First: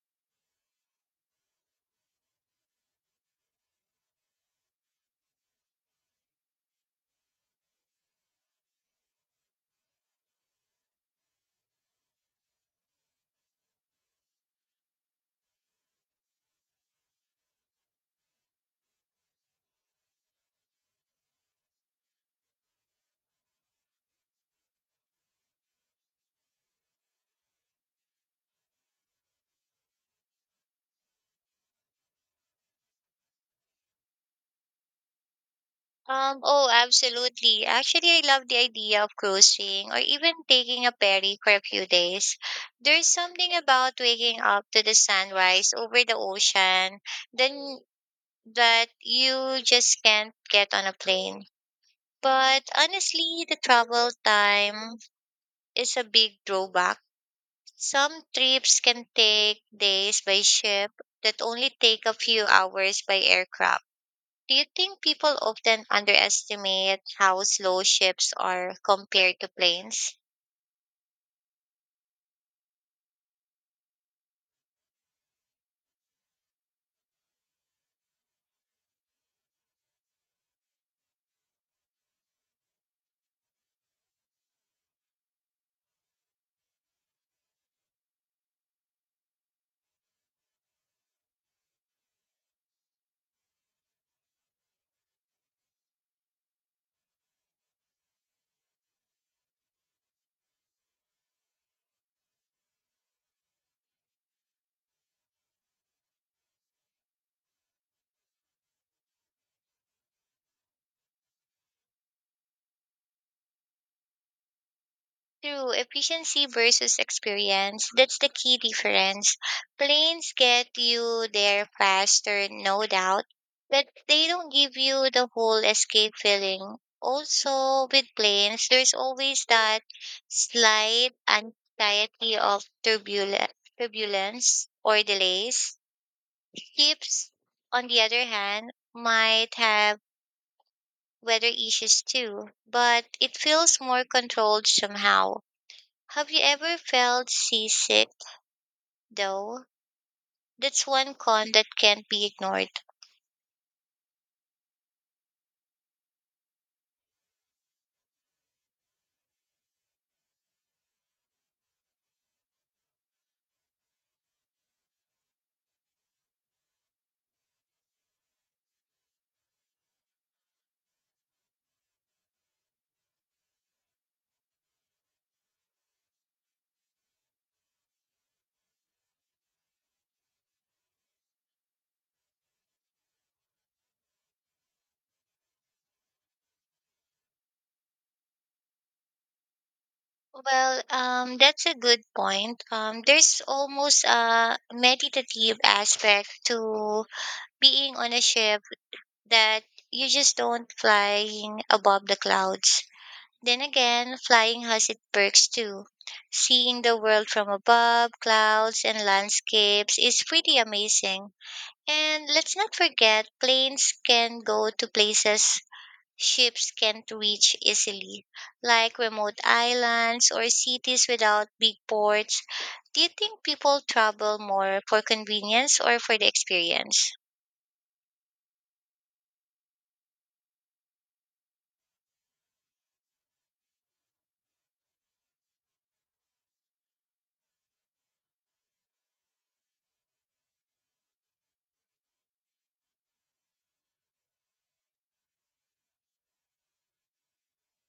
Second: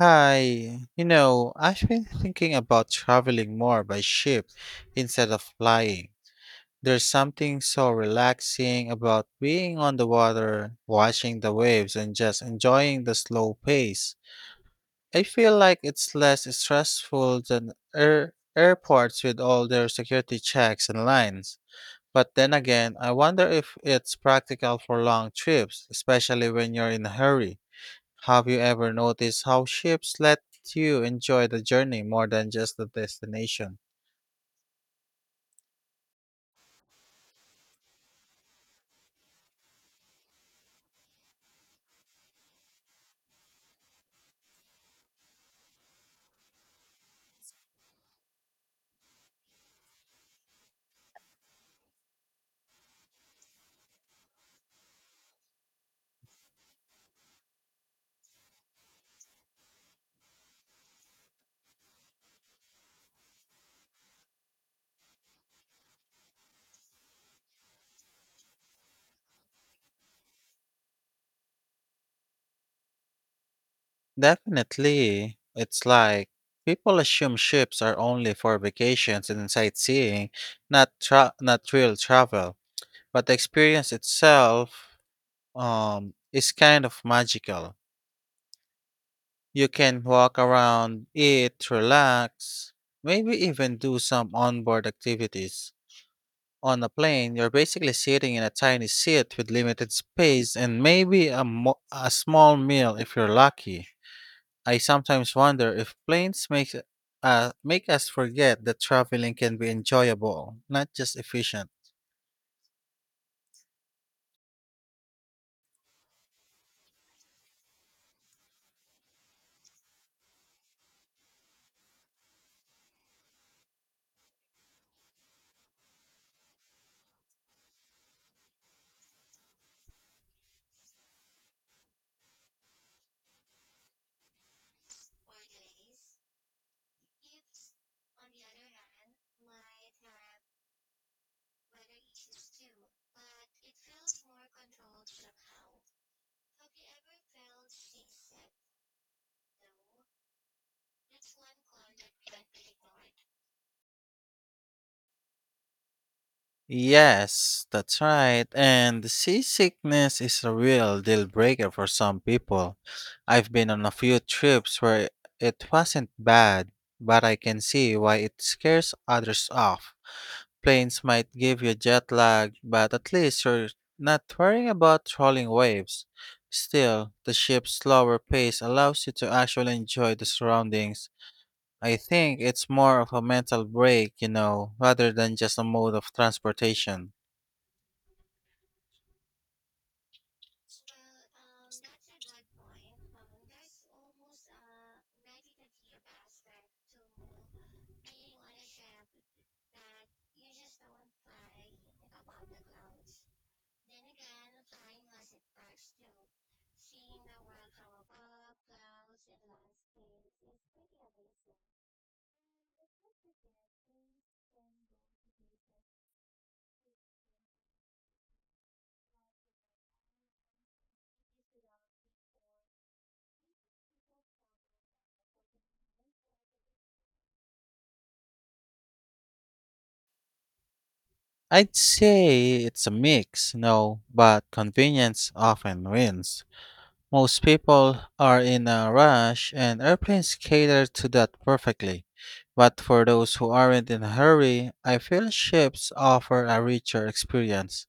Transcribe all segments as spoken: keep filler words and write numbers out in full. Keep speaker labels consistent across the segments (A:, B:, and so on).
A: Hi, you know, I've been thinking about traveling more by ship instead of flying. There's something so relaxing about being on the water, watching the waves, and just enjoying the slow pace. I feel like it's less stressful than air- airports with all their security checks and lines. But then again, I wonder if it's practical for long trips, especially when you're in a hurry. Have you ever noticed how ships let you enjoy the journey more than just the destination?
B: Um, oh, Absolutely. Actually, I love the idea of cruising or even taking a ferry for a few days. There's something about waking up to the sunrise over the ocean, then that you just can't get on a plane. But honestly, the travel time is a big drawback. Some trips can take days by ship that only take a few hours by aircraft. Do you think people often underestimate how slow ships are compared to planes?
A: Definitely. It's like people assume ships are only for vacations and sightseeing, not tra- not real travel. But the experience itself um, is kind of magical. You can walk around, eat, relax, maybe even do some onboard activities. On a plane, you're basically sitting in a tiny seat with limited space and maybe a, mo- a small meal if you're lucky. I sometimes wonder if planes make, uh, make us forget that traveling can be enjoyable, not just efficient.
B: True, efficiency versus experience. That's the key difference. Planes get you there faster, no doubt, but they don't give you the whole escape feeling. Also, with planes, there's always that slight anxiety of turbulence, turbulence or delays. Ships, on the other hand, might have weather issues too, but it feels more controlled somehow. Have you ever felt seasick though? That's one con that can't be ignored.
A: Yes, that's right. And seasickness is a real deal breaker for some people. I've been on a few trips where it wasn't bad, but I can see why it scares others off. Planes might give you jet lag, but at least you're not worrying about rolling waves. Still, the ship's slower pace allows you to actually enjoy the surroundings. I think it's more of a mental break, you know, rather than just a mode of transportation.
B: Well, um, that's a good point. Um, there's almost a meditative aspect to being on a ship that you just don't flying above the clouds. Then again, flying has its perks too. Seeing the world from above, clouds and landscapes is pretty amazing. And let's not forget, planes can go to places ships can't reach easily, like remote islands or cities without big ports. Do you think people travel more for convenience or for the experience?
A: I'd say it's a mix, you know, but convenience often wins. Most people are in a rush, and airplanes cater to that perfectly. But for those who aren't in a hurry, I feel ships offer a richer experience.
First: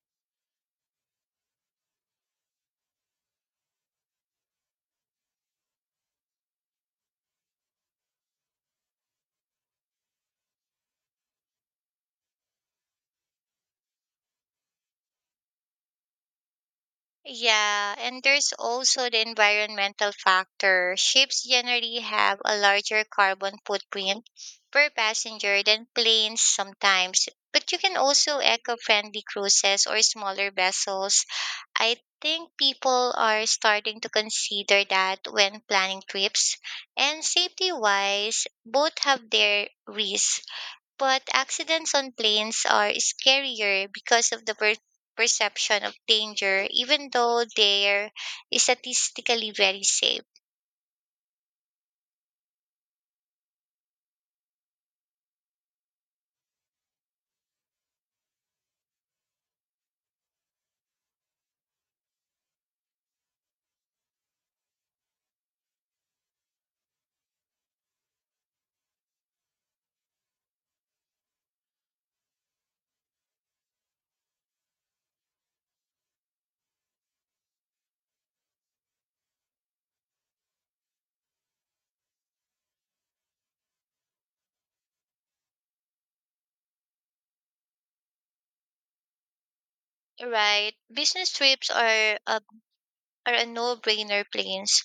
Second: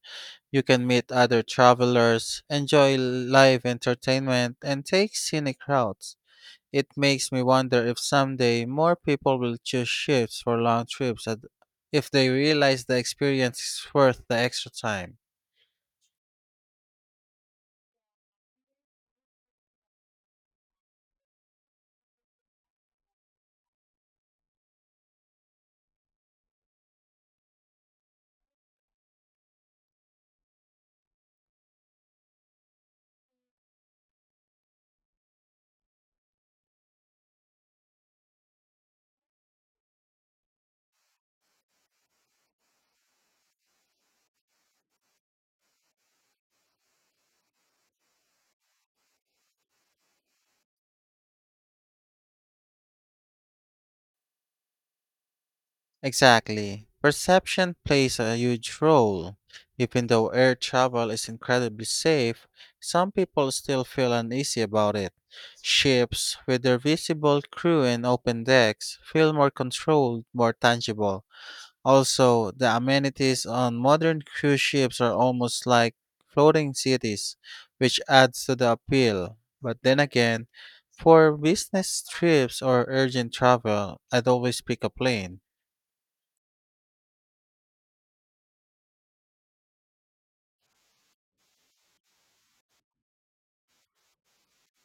A: You can meet other travelers, enjoy live entertainment, and take scenic routes. It makes me wonder if someday more people will choose ships for long trips ad- if they realize the experience is worth the extra time.
B: Yeah, and there's also the environmental factor. Ships generally have a larger carbon footprint per passenger than planes sometimes, but you can also eco-friendly cruises or smaller vessels. I think people are starting to consider that when planning trips, and safety-wise, both have their risks. But accidents on planes are scarier because of the per- perception of danger, even though they're statistically very safe.
A: Exactly. Perception plays a huge role. Even though air travel is incredibly safe, some people still feel uneasy about it. Ships, with their visible crew and open decks, feel more controlled, more tangible. Also, the amenities on modern cruise ships are almost like floating cities, which adds to the appeal. But then again, for business trips or urgent travel, I'd always pick a plane.
B: Right? Business trips are a, are a no brainer planes.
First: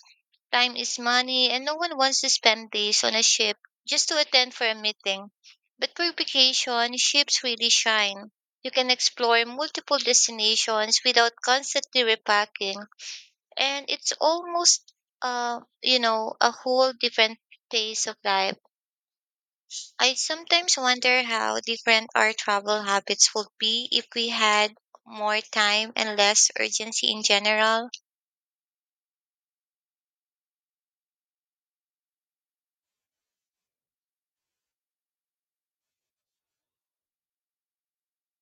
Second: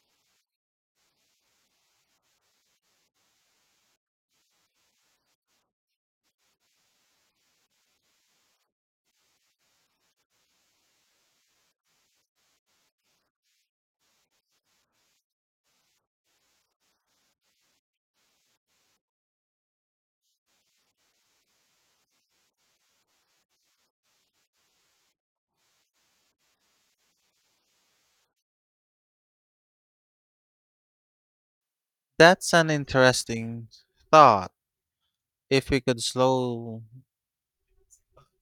B: Time is money, and no one wants to spend days on a ship just to attend for a meeting. But for vacation, ships really shine. You can explore multiple destinations without constantly repacking, and it's almost uh you know a whole different phase of life. I sometimes wonder how different our travel habits would be if we had more time and less urgency in general.
A: That's an interesting thought. If we could slow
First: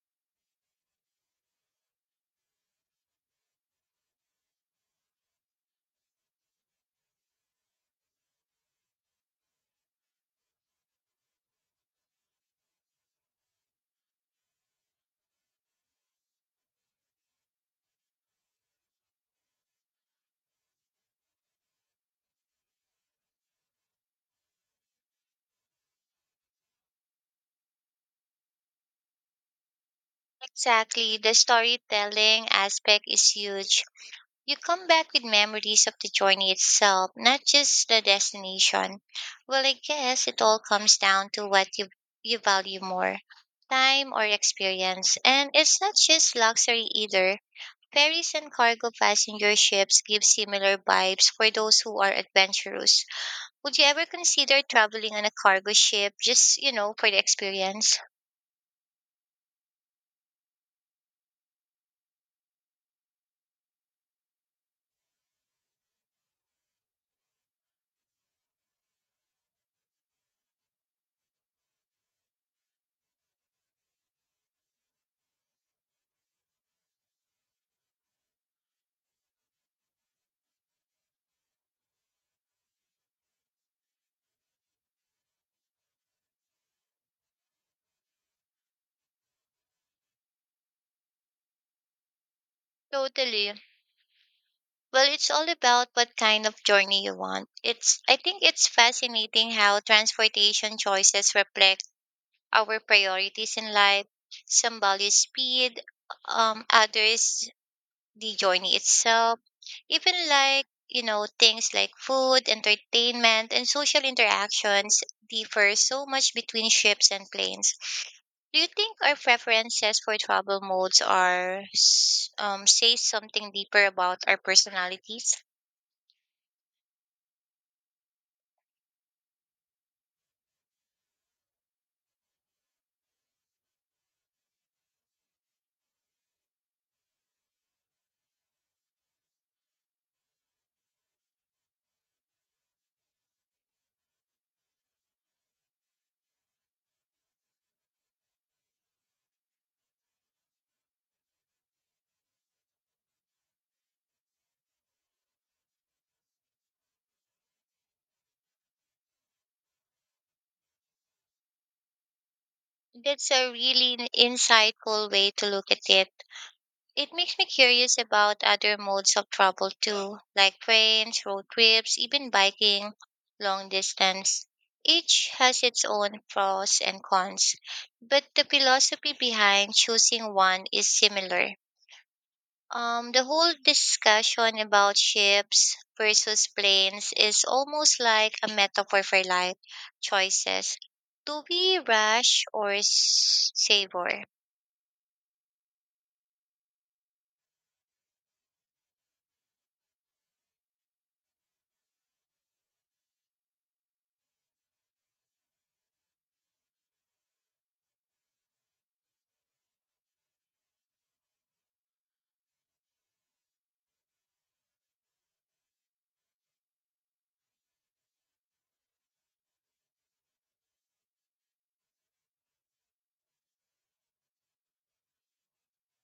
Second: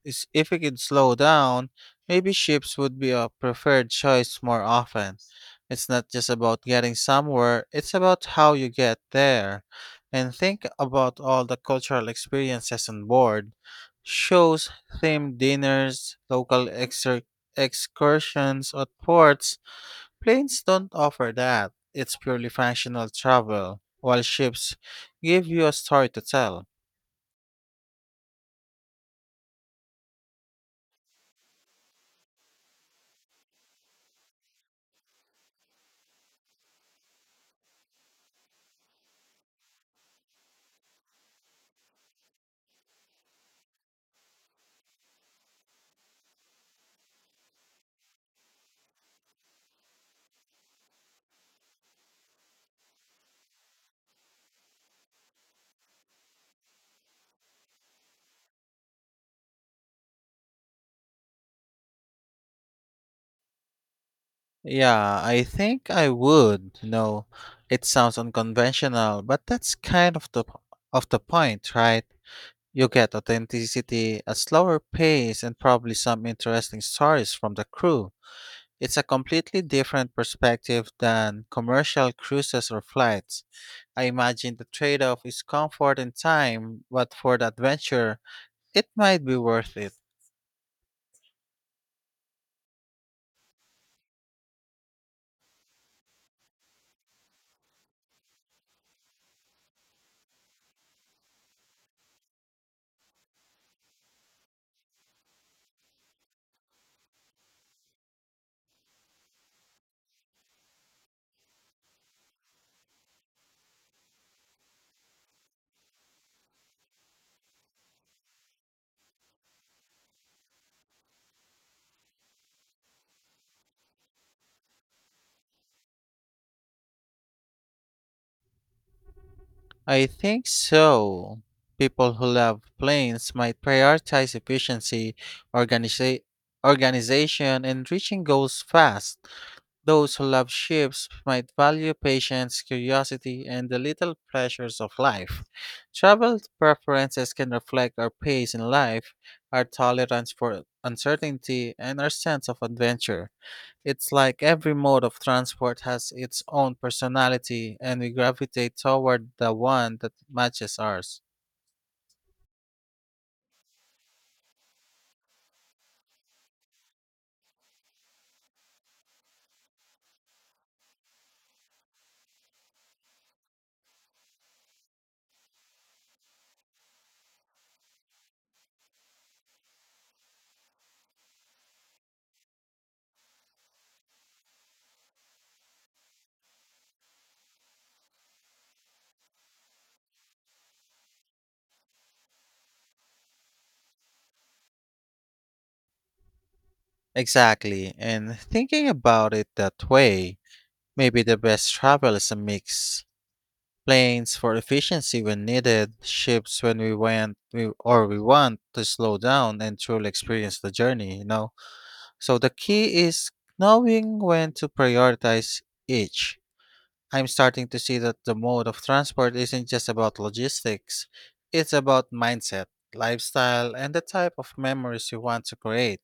A: is If we could slow down, maybe ships would be a preferred choice more often. It's not just about getting somewhere, it's about how you get there. And think about all the cultural experiences on board: shows, themed dinners, local exer- excursions at ports. Planes don't offer that. It's purely functional travel, while ships give you a story to tell.
B: Exactly, the storytelling aspect is huge. You come back with memories of the journey itself, not just the destination. Well, I guess it all comes down to what you, you value more, time or experience. And it's not just luxury either. Ferries and cargo passenger ships give similar vibes for those who are adventurous. Would you ever consider traveling on a cargo ship just, you know, for the experience?
A: Yeah, I think I would. You know, it sounds unconventional, but that's kind of the of the point, right? You get authenticity, a slower pace, and probably some interesting stories from the crew. It's a completely different perspective than commercial cruises or flights. I imagine the trade-off is comfort and time, but for the adventure, it might be worth it.
B: Totally. Well, it's all about what kind of journey you want. It's I think it's fascinating how transportation choices reflect our priorities in life. Some value speed, um, others the journey itself. Even like, you know, things like food, entertainment, and social interactions differ so much between ships and planes. Do you think our preferences for travel modes are, s- um, say something deeper about our personalities?
A: I think so. People who love planes might prioritize efficiency, organiza- organization, and reaching goals fast. Those who love ships might value patience, curiosity, and the little pleasures of life. Travel preferences can reflect our pace in life, our tolerance for uncertainty, and our sense of adventure. It's like every mode of transport has its own personality, and we gravitate toward the one that matches ours.
B: That's a really n- Insightful way to look at it. It makes me curious about other modes of travel too, like trains, road trips, even biking long distance. Each has its own pros and cons, but the philosophy behind choosing one is similar. Um, the whole discussion about ships versus planes is almost like a metaphor for life choices. Do we rush or s- savor?
A: Exactly, and thinking about it that way, maybe the best travel is a mix. Planes for efficiency when needed, ships when we went we, or we want to slow down and truly experience the journey, you know. So the key is knowing when to prioritize each. I'm starting to see that the mode of transport isn't just about logistics, it's about mindset, lifestyle, and the type of memories you want to create.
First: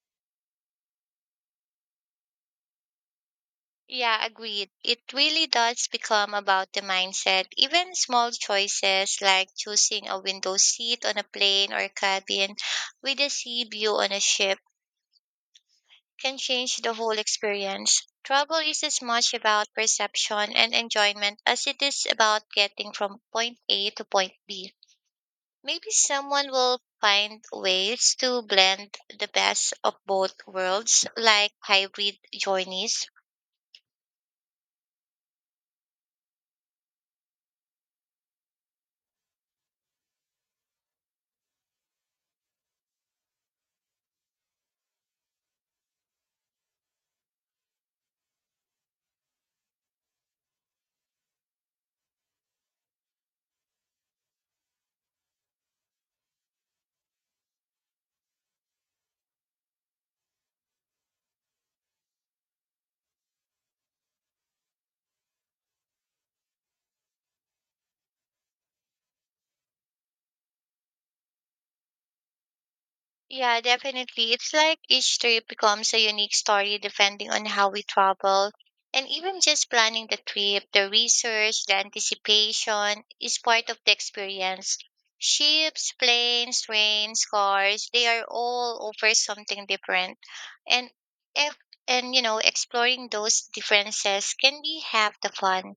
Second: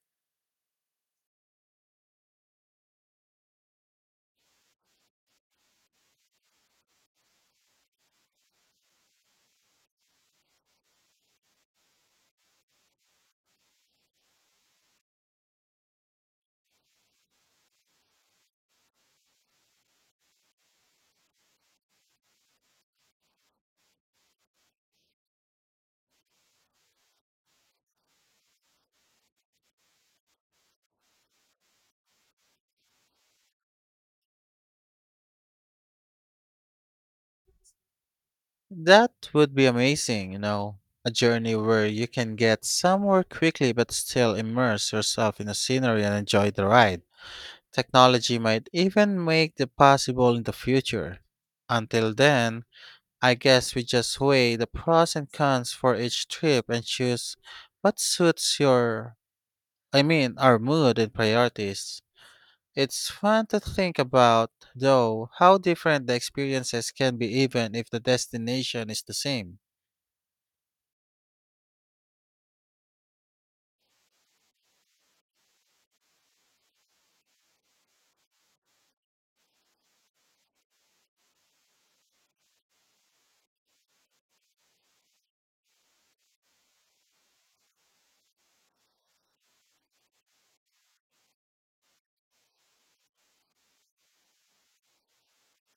B: Yeah, agreed. It really does become about the mindset. Even small choices like choosing a window seat on a plane or cabin with a sea view on a ship can change the whole experience. Travel is as much about perception and enjoyment as it is about getting from point A to point B. Maybe someone will find ways to blend the best of both worlds, like hybrid journeys.
A: That would be amazing, you know, a journey where you can get somewhere quickly but still immerse yourself in the scenery and enjoy the ride. Technology might even make that possible in the future. Until then, I guess we just weigh the pros and cons for each trip and choose what suits your I mean, our mood and priorities. It's fun to think about, though, how different the experiences can be even if the destination is the same.
B: Yeah, definitely. It's like each trip becomes a unique story depending on how we travel. And even just planning the trip, the research, the anticipation is part of the experience. Ships, planes, trains, cars, they are all over something different. And if, and you know, exploring those differences can be half the fun.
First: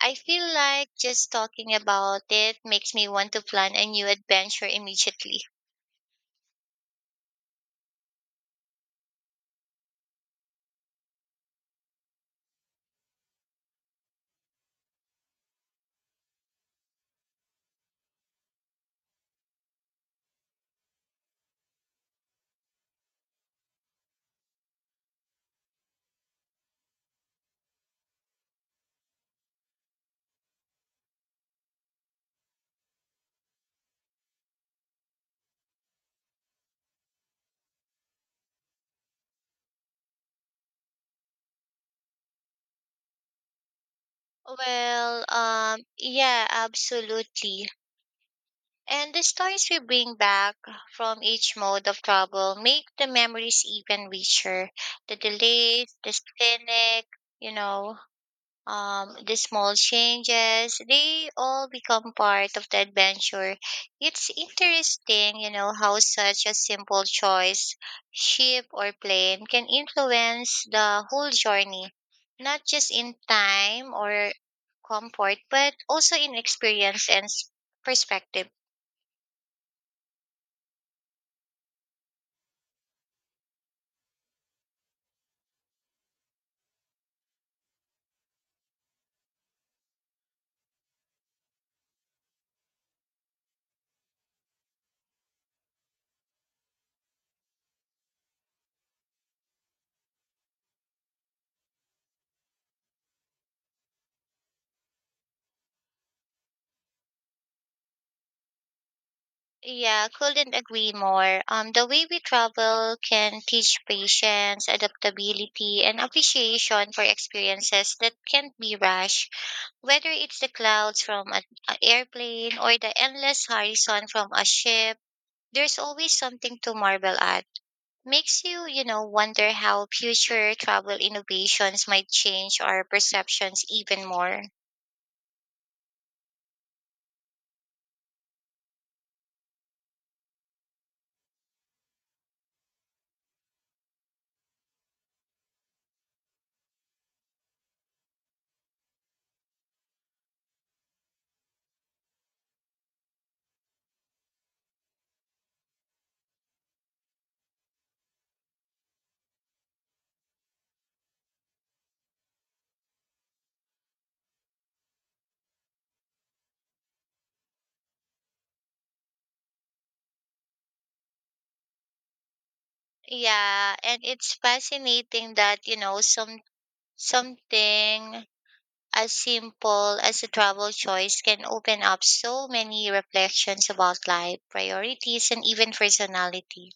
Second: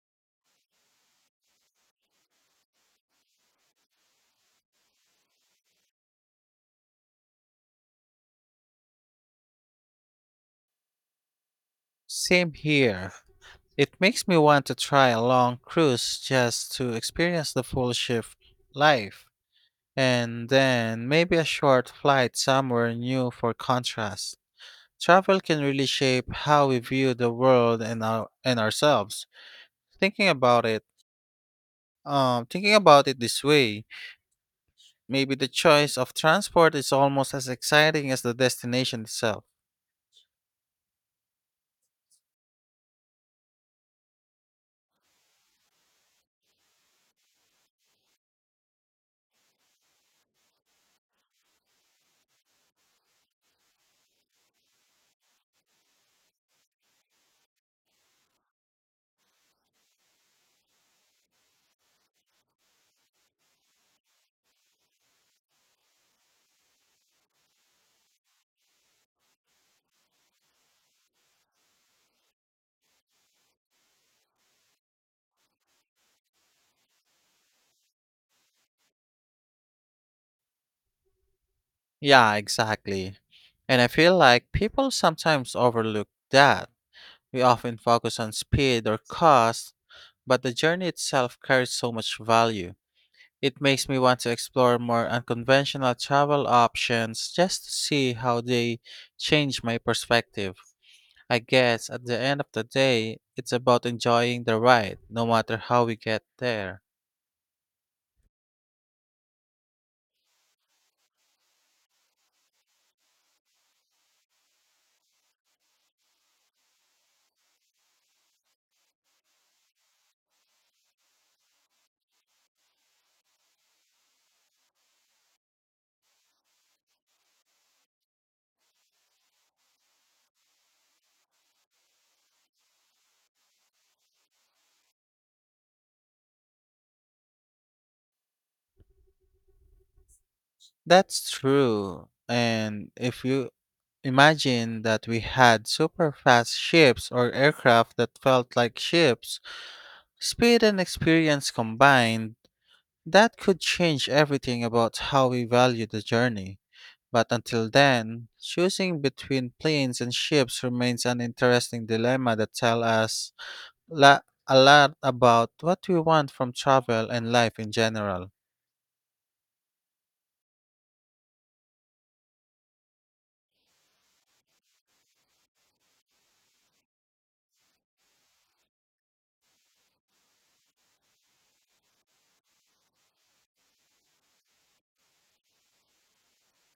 B: I feel like just talking about it makes me want to plan a new adventure immediately.
A: Same here. It makes me want to try a long cruise just to experience the full shift life, and then maybe a short flight somewhere new for contrast. Travel can really shape how we view the world and, our, and ourselves. Thinking about it, um, thinking about it this way, maybe the choice of transport is almost as exciting as the destination itself.
B: Well, um, yeah, absolutely. And the stories we bring back from each mode of travel make the memories even richer. The delays, the scenic, you know, um, the small changes, they all become part of the adventure. It's interesting, you know, how such a simple choice, ship or plane, can influence the whole journey, not just in time or comfort, but also in experience and s- perspective.
A: Yeah, exactly. And I feel like people sometimes overlook that. We often focus on speed or cost, but the journey itself carries so much value. It makes me want to explore more unconventional travel options just to see how they change my perspective. I guess at the end of the day, it's about enjoying the ride, no matter how we get there.
B: Yeah, couldn't agree more. Um, the way we travel can teach patience, adaptability, and appreciation for experiences that can't be rushed. Whether it's the clouds from an a airplane or the endless horizon from a ship, there's always something to marvel at. Makes you, you know, wonder how future travel innovations might change our perceptions even more.
A: That's true. And if you imagine that we had super fast ships or aircraft that felt like ships, speed and experience combined, that could change everything about how we value the journey. But until then, choosing between planes and ships remains an interesting dilemma that tells us la- a lot about what we want from travel and life in general.
B: Yeah, and it's fascinating that, you know, some something as simple as a travel choice can open up so many reflections about life, priorities, and even personality.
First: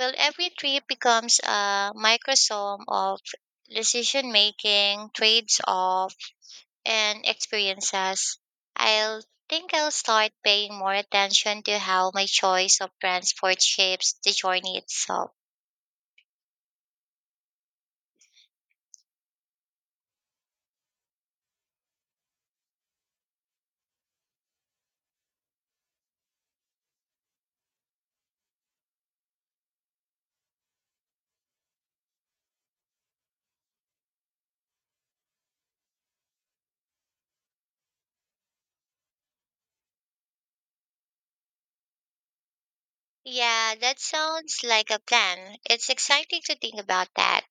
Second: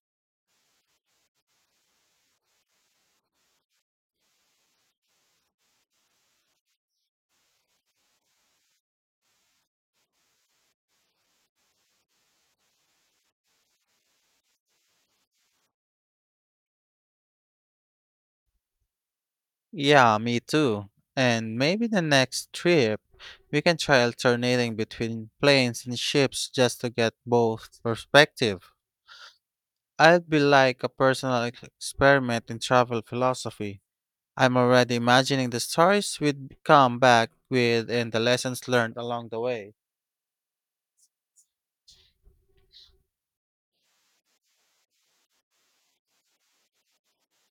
B: Well, every trip becomes a microsome of decision making, trades off, and experiences. I'll think I'll start paying more attention to how my choice of transport shapes the journey itself.
A: Yeah, me too. And maybe the next trip, we can try alternating between planes and ships just to get both perspective. I'd be like a personal ex- experiment in travel philosophy. I'm already imagining the stories we'd come back with and the lessons learned along the way.
B: Yeah, that sounds like a plan. It's exciting to think about that,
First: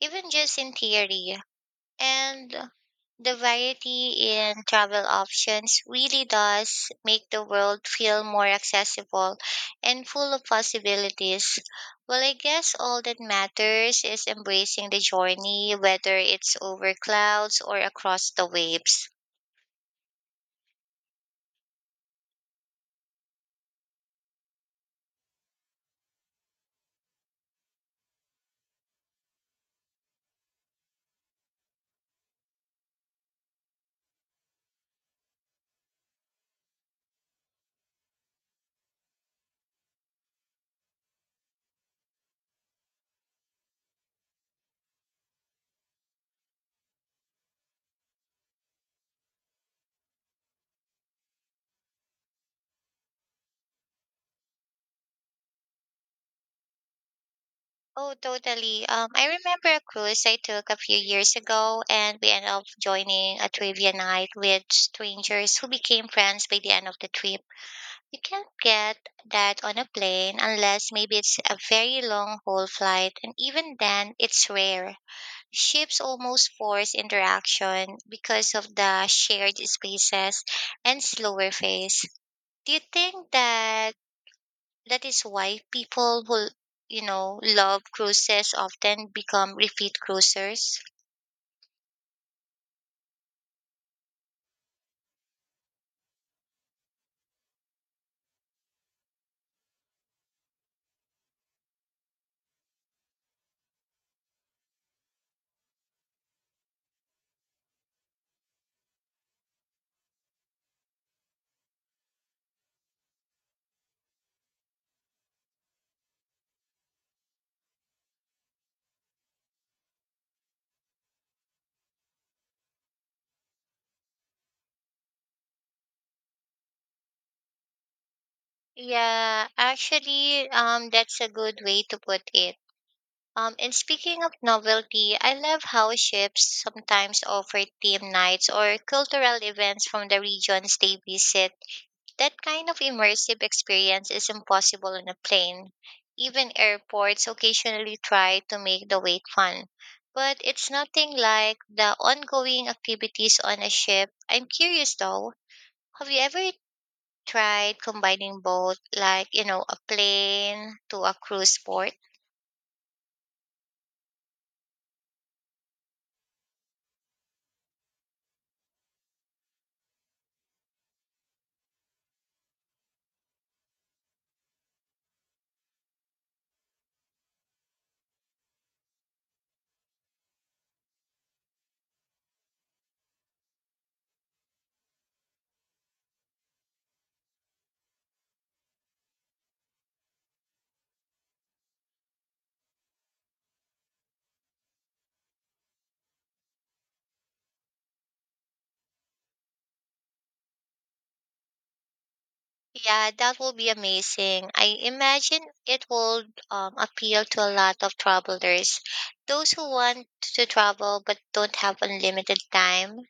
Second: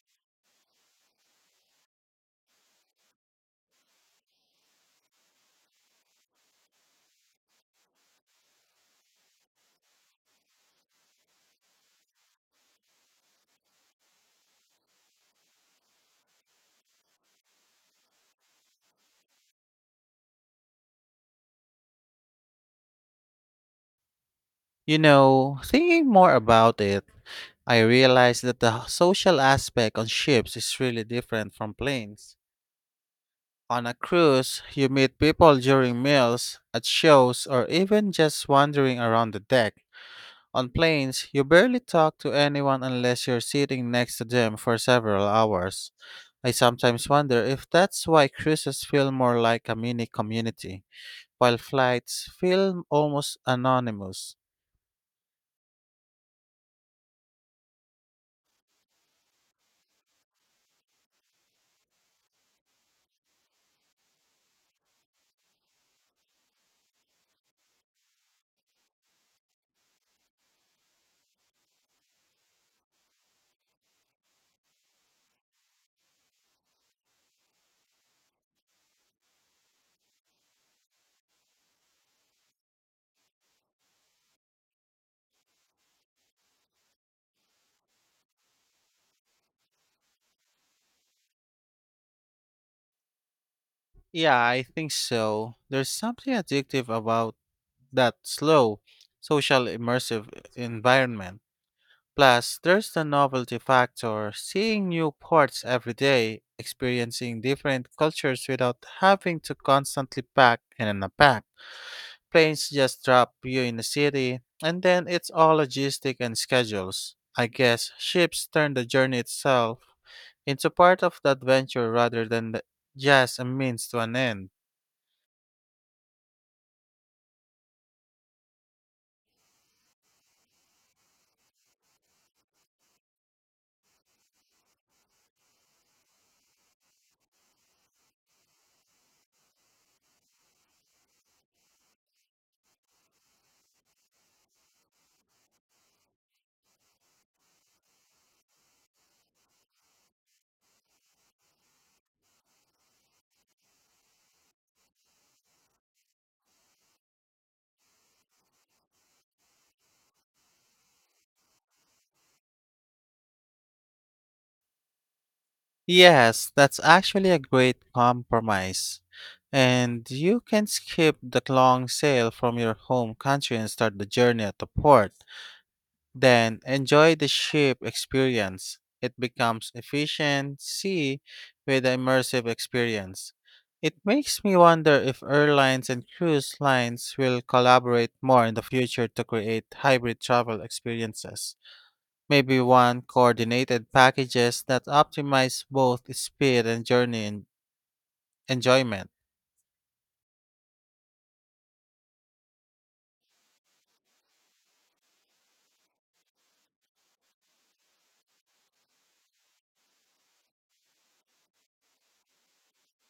B: even just in theory. And the variety in travel options really does make the world feel more accessible and full of possibilities. Well, I guess all that matters is embracing the journey, whether it's over clouds or across the waves.
A: You know, thinking more about it, I realized that the social aspect on ships is really different from planes. On a cruise, you meet people during meals, at shows, or even just wandering around the deck. On planes, you barely talk to anyone unless you're sitting next to them for several hours. I sometimes wonder if that's why cruises feel more like a mini community, while flights feel almost anonymous.
B: Oh, totally. Um, I remember a cruise I took a few years ago, and we ended up joining a trivia night with strangers who became friends by the end of the trip. You can't get that on a plane unless maybe it's a very long haul flight, and even then, it's rare. Ships almost force interaction because of the shared spaces and slower pace. Do you think that that is why people who, you know, love cruises often become repeat cruisers?
A: Yeah, I think so. There's something addictive about that slow, social, immersive environment. Plus, there's the novelty factor, seeing new ports every day, experiencing different cultures without having to constantly pack and unpack. Planes just drop you in the city, and then it's all logistic and schedules. I guess ships turn the journey itself into part of the adventure rather than the, just a means to an end.
B: Yeah, actually, um, that's a good way to put it. Um, and speaking of novelty, I love how ships sometimes offer theme nights or cultural events from the regions they visit. That kind of immersive experience is impossible on a plane. Even airports occasionally try to make the wait fun. But it's nothing like the ongoing activities on a ship. I'm curious though, have you ever tried combining both, like, you know, a plane to a cruise port?
A: Yes, that's actually a great compromise. And you can skip the long sail from your home country and start the journey at the port. Then enjoy the ship experience. It becomes efficiency with the immersive experience. It makes me wonder if airlines and cruise lines will collaborate more in the future to create hybrid travel experiences. Maybe one coordinated packages that optimize both speed and journey en- enjoyment.
B: Yeah, that will be amazing. I imagine it will um, appeal to a lot of travelers, those who want to travel but don't have unlimited time.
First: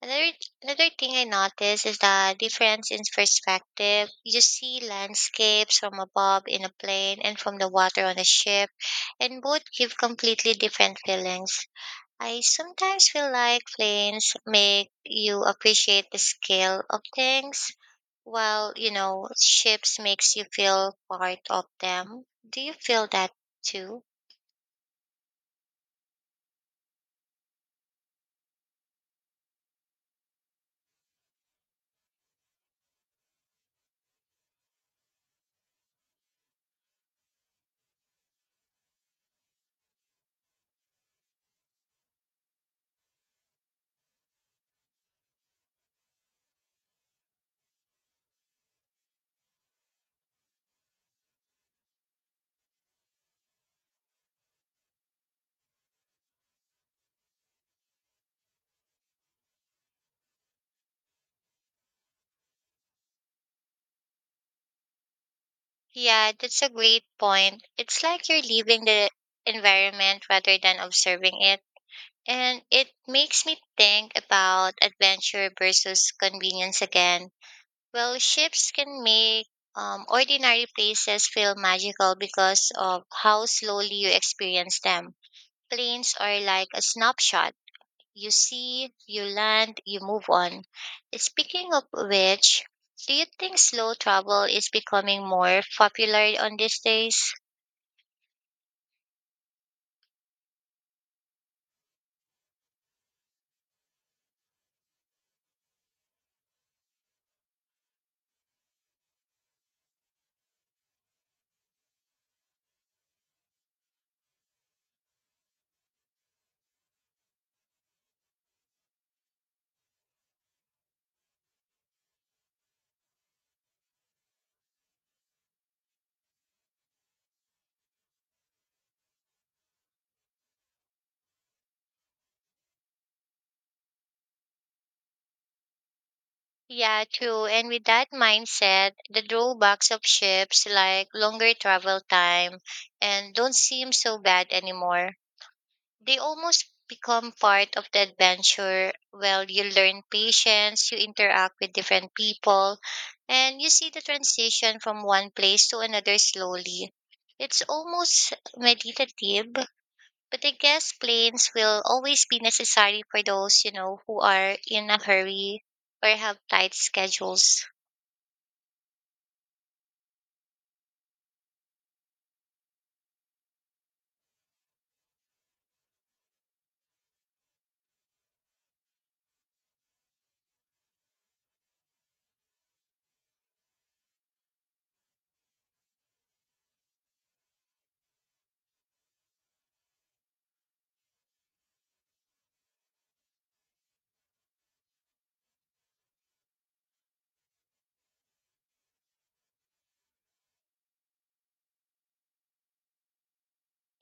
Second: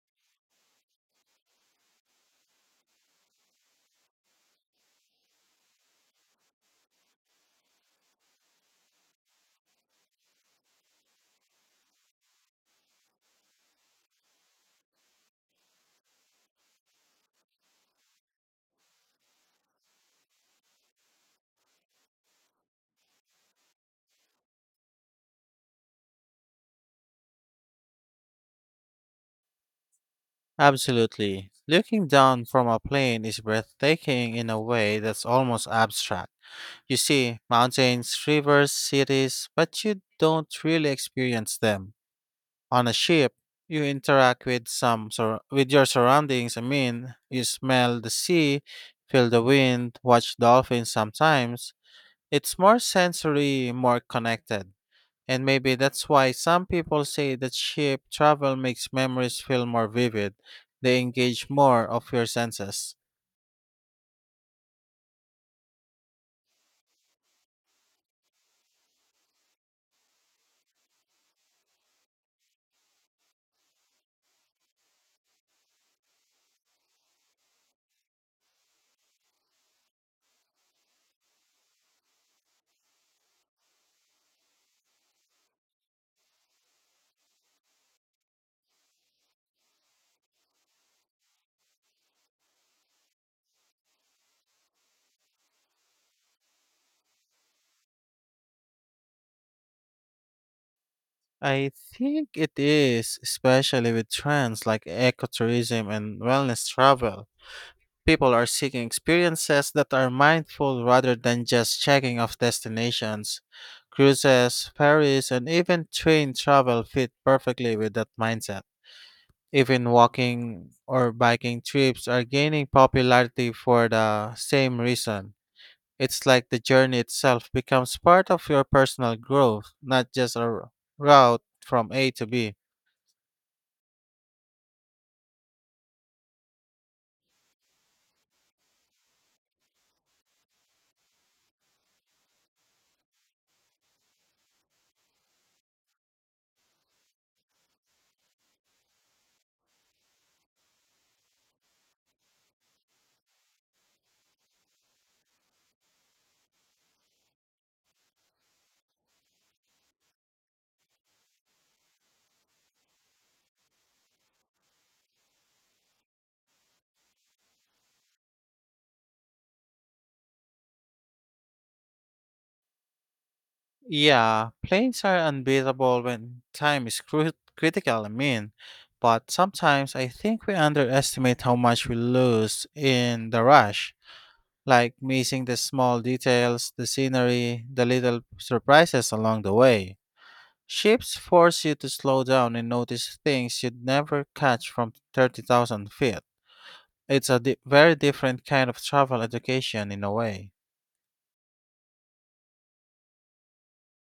B: Another Another thing I noticed is the difference in perspective. You see landscapes from above in a plane and from the water on a ship, and both give completely different feelings. I sometimes feel like planes make you appreciate the scale of things, while, you know, ships makes you feel part of them. Do you feel that too?
A: Absolutely. Looking down from a plane is breathtaking in a way that's almost abstract. You see mountains, rivers, cities, but you don't really experience them. On a ship, you interact with some sur- with your surroundings. I mean, you smell the sea, feel the wind, watch dolphins sometimes. It's more sensory, more connected. And maybe that's why some people say that ship travel makes memories feel more vivid. They engage more of your senses.
B: Yeah, that's a great point. It's like you're leaving the environment rather than observing it. And it makes me think about adventure versus convenience again. Well, ships can make um, ordinary places feel magical because of how slowly you experience them. Planes are like a snapshot. You see, you land, you move on. Speaking of which, do you think slow travel is becoming more popular on these days?
A: I think it is, especially with trends like ecotourism and wellness travel. People are seeking experiences that are mindful rather than just checking off destinations. Cruises, ferries, and even train travel fit perfectly with that mindset. Even walking or biking trips are gaining popularity for the same reason. It's like the journey itself becomes part of your personal growth, not just a r- route from A to B.
B: Yeah, true. And with that mindset, the drawbacks of ships like longer travel time and don't seem so bad anymore. They almost become part of the adventure. Well, you learn patience, you interact with different people, and you see the transition from one place to another slowly. It's almost meditative, but I guess planes will always be necessary for those, you know, who are in a hurry or have tight schedules.
A: Yeah, planes are unbeatable when time is cru- critical, I mean. But sometimes I think we underestimate how much we lose in the rush, like missing the small details, the scenery, the little surprises along the way. Ships force you to slow down and notice things you'd never catch from thirty thousand feet. It's a di- very different kind of travel education in a way.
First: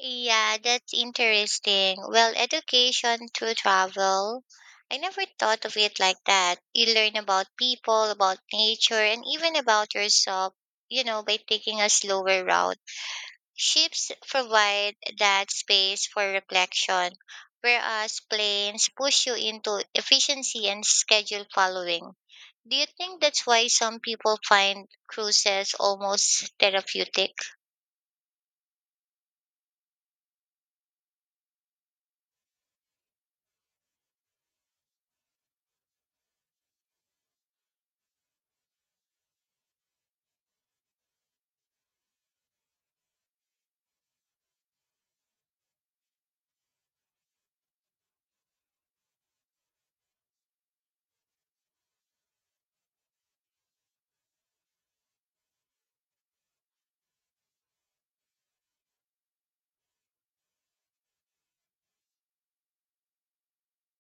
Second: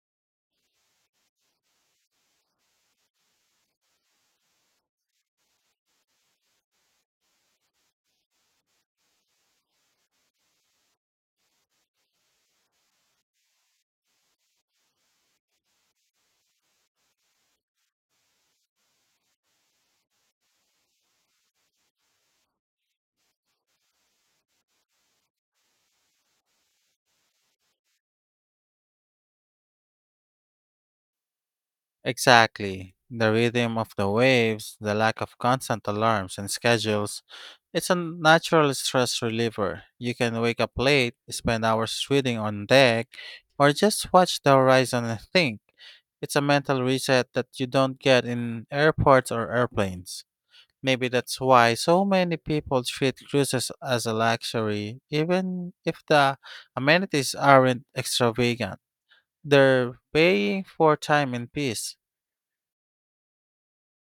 B: Yeah, that's interesting. Well, education through travel. I never thought of it like that. You learn about people, about nature, and even about yourself, you know, by taking a slower route. Ships provide that space for reflection, whereas planes push you into efficiency and schedule following. Do you think that's why some people find cruises almost therapeutic?
A: Exactly. The rhythm of the waves, the lack of constant alarms and schedules. It's a natural stress reliever. You can wake up late, spend hours reading on deck, or just watch the horizon and think. It's a mental reset that you don't get in airports or airplanes. Maybe that's why so many people treat cruises as a luxury, even if the amenities aren't extravagant. They're paying for time and peace.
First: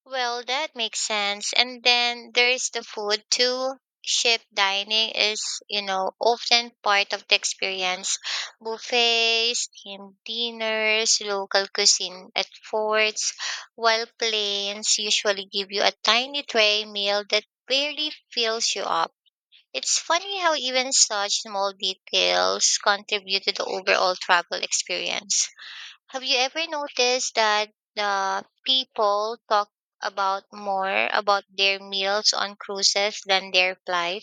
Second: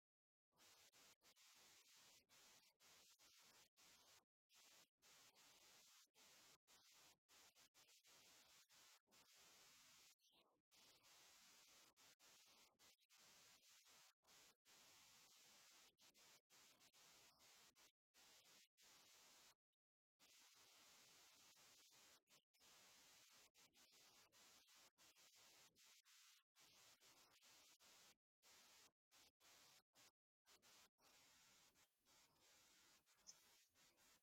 B: Well, that makes sense. And then there's the food too. Ship dining is, you know, often part of the experience. Buffets, team dinners, local cuisine at forts, while planes usually give you a tiny tray meal that barely fills you up. It's funny how even such small details contribute to the overall travel experience. Have you ever noticed that uh, people talk about more about their meals on cruises than their flight?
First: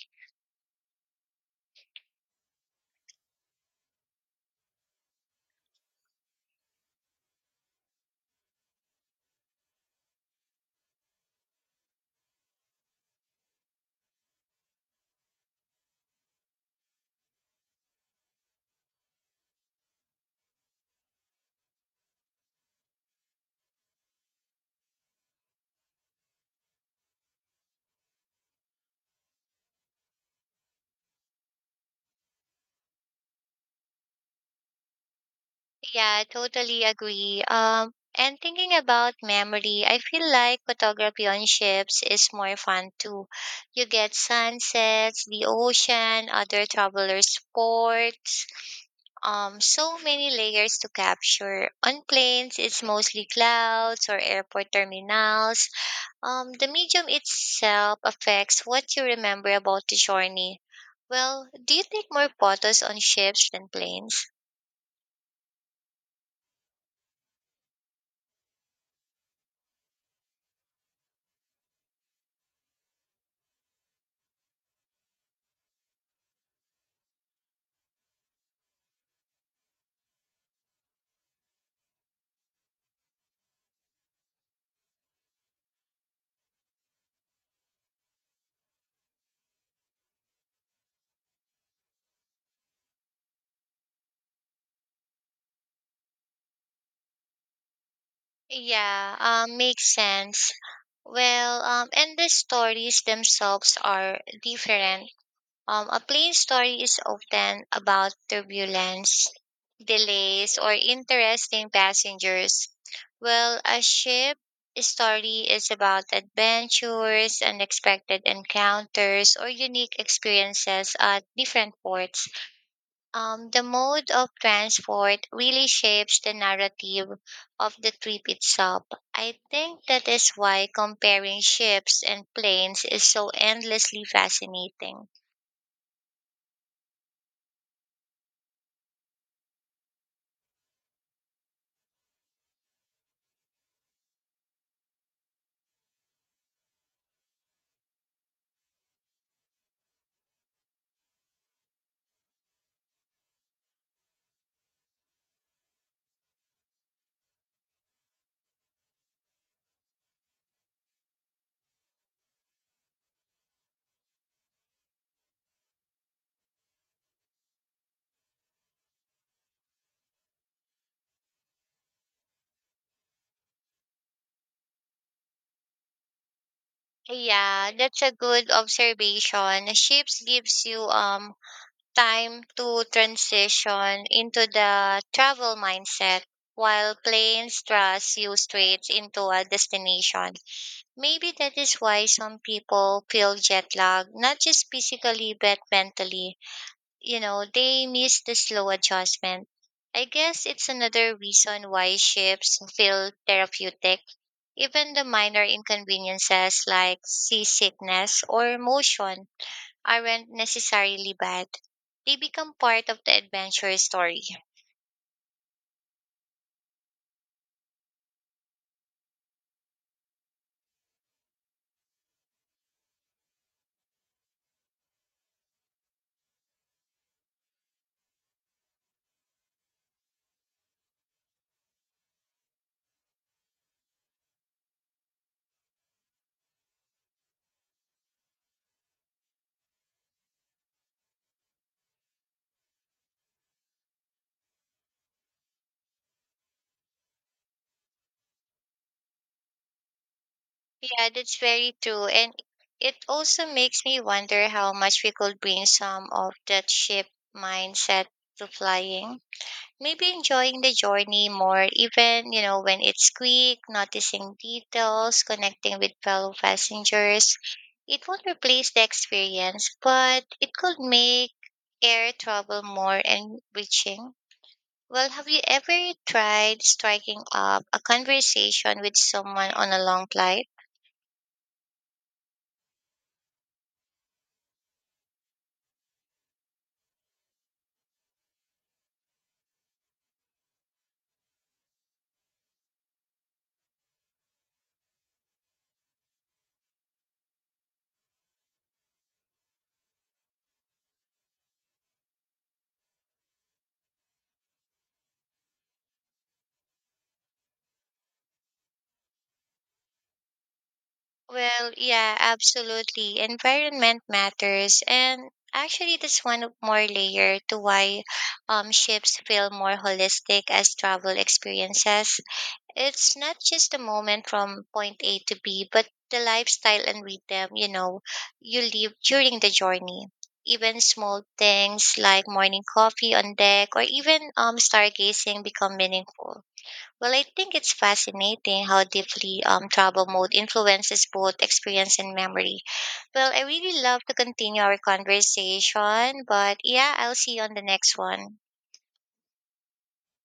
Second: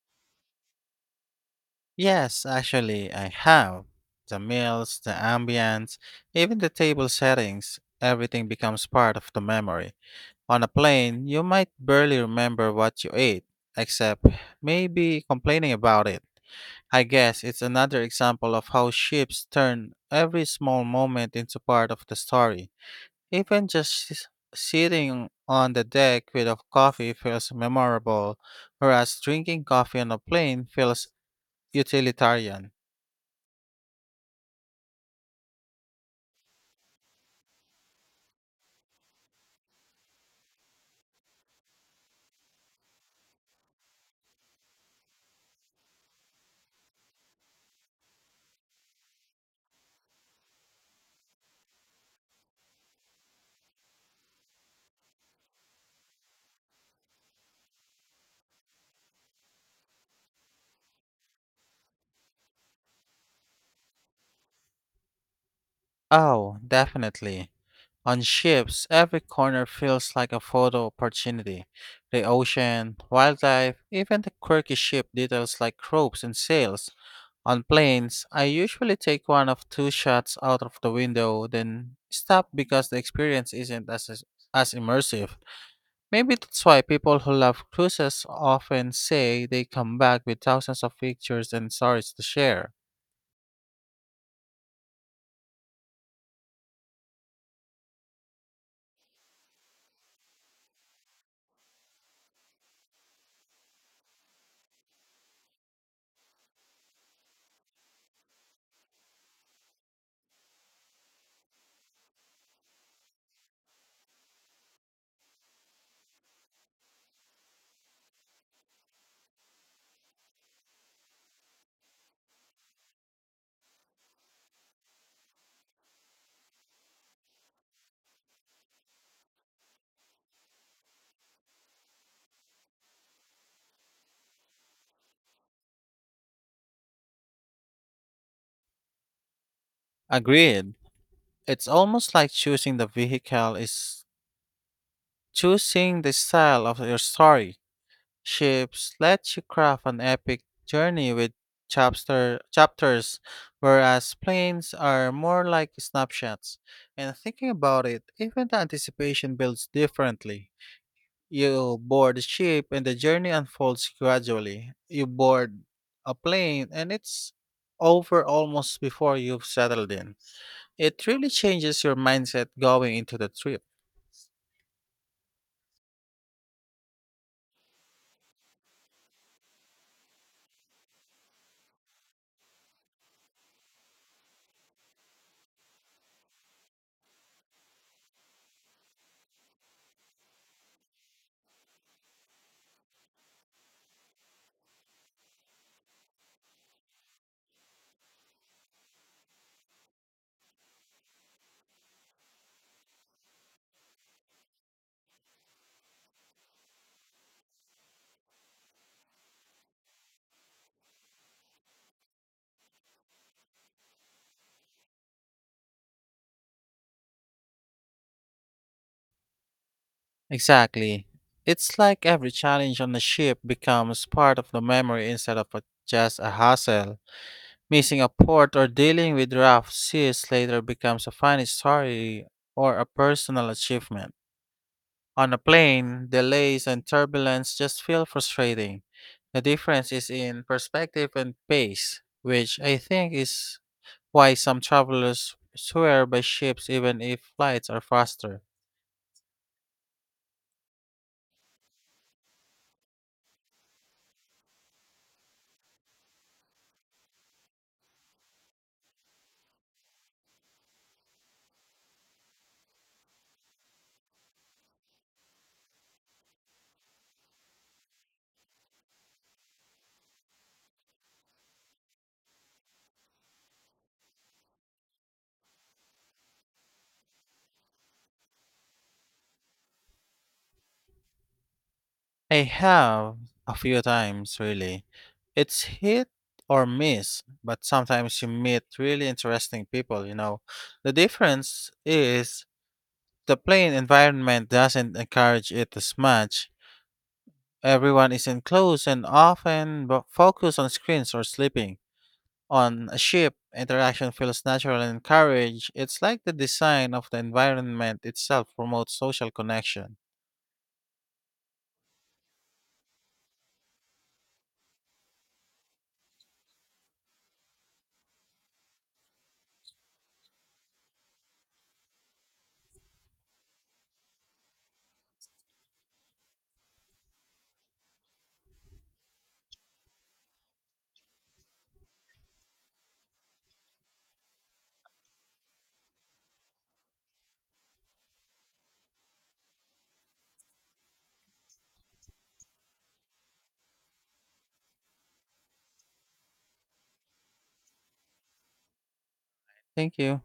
A: Yes, actually, I have. The meals, the ambience, even the table settings, everything becomes part of the memory. On a plane, you might barely remember what you ate, except maybe complaining about it. I guess it's another example of how ships turn every small moment into part of the story. Even just s- sitting on the deck with a coffee feels memorable, whereas drinking coffee on a plane feels utilitarian.
B: Yeah, totally agree. Um, and thinking about memory, I feel like photography on ships is more fun too. You get sunsets, the ocean, other travelers' ports, um, so many layers to capture. On planes, it's mostly clouds or airport terminals. Um, the medium itself affects what you remember about the journey. Well, do you take more photos on ships than planes?
A: Oh, definitely. On ships, every corner feels like a photo opportunity. The ocean, wildlife, even the quirky ship details like ropes and sails. On planes, I usually take one of two shots out of the window, then stop because the experience isn't as, as immersive. Maybe that's why people who love cruises often say they come back with thousands of pictures and stories to share.
B: Yeah, um, makes sense. Well, um, and the stories themselves are different. Um, a plane story is often about turbulence, delays, or interesting passengers, while a ship story is about adventures, unexpected encounters, or unique experiences at different ports. Um, the mode of transport really shapes the narrative of the trip itself. I think that is why comparing ships and planes is so endlessly fascinating.
A: Agreed. It's almost like choosing the vehicle is choosing the style of your story. Ships let you craft an epic journey with chapter, chapters, whereas planes are more like snapshots. And thinking about it, even the anticipation builds differently. You board a ship and the journey unfolds gradually. You board a plane and it's over almost before you've settled in. It really changes your mindset going into the trip.
B: Yeah, that's a good observation. Ships gives you um time to transition into the travel mindset while planes thrust you straight into a destination. Maybe that is why some people feel jet lag, not just physically but mentally, you know, they miss the slow adjustment. I guess it's another reason why shifts feel therapeutic. Even the minor inconveniences like seasickness or motion aren't necessarily bad. They become part of the adventure story.
A: Exactly. It's like every challenge on the ship becomes part of the memory instead of a, just a hassle. Missing a port or dealing with rough seas later becomes a funny story or a personal achievement. On a plane, delays and turbulence just feel frustrating. The difference is in perspective and pace, which I think is why some travelers swear by ships even if flights are faster.
B: Yeah, that's very true. And it also makes me wonder how much we could bring some of that ship mindset to flying, maybe enjoying the journey more even you know when it's quick, noticing details, connecting with fellow passengers. It won't replace the experience but it could make air travel more enriching. Well, have you ever tried striking up a conversation with someone on a long flight?
A: I have a few times, really. It's hit or miss, but sometimes you meet really interesting people, you know. The difference is the playing environment doesn't encourage it as much. Everyone is enclosed and often bo- focused on screens or sleeping. On a ship, interaction feels natural and encouraged. It's like the design of the environment itself promotes social connection.
B: Well, yeah, absolutely. Environment matters, and actually, that's one more layer to why um, ships feel more holistic as travel experiences. It's not just the moment from point A to B, but the lifestyle and rhythm, you know, you live during the journey. Even small things like morning coffee on deck or even um, stargazing become meaningful. Well, I think it's fascinating how deeply um, travel mode influences both experience and memory. Well, I really love to continue our conversation, but yeah, I'll see you on the next one.
A: Thank you.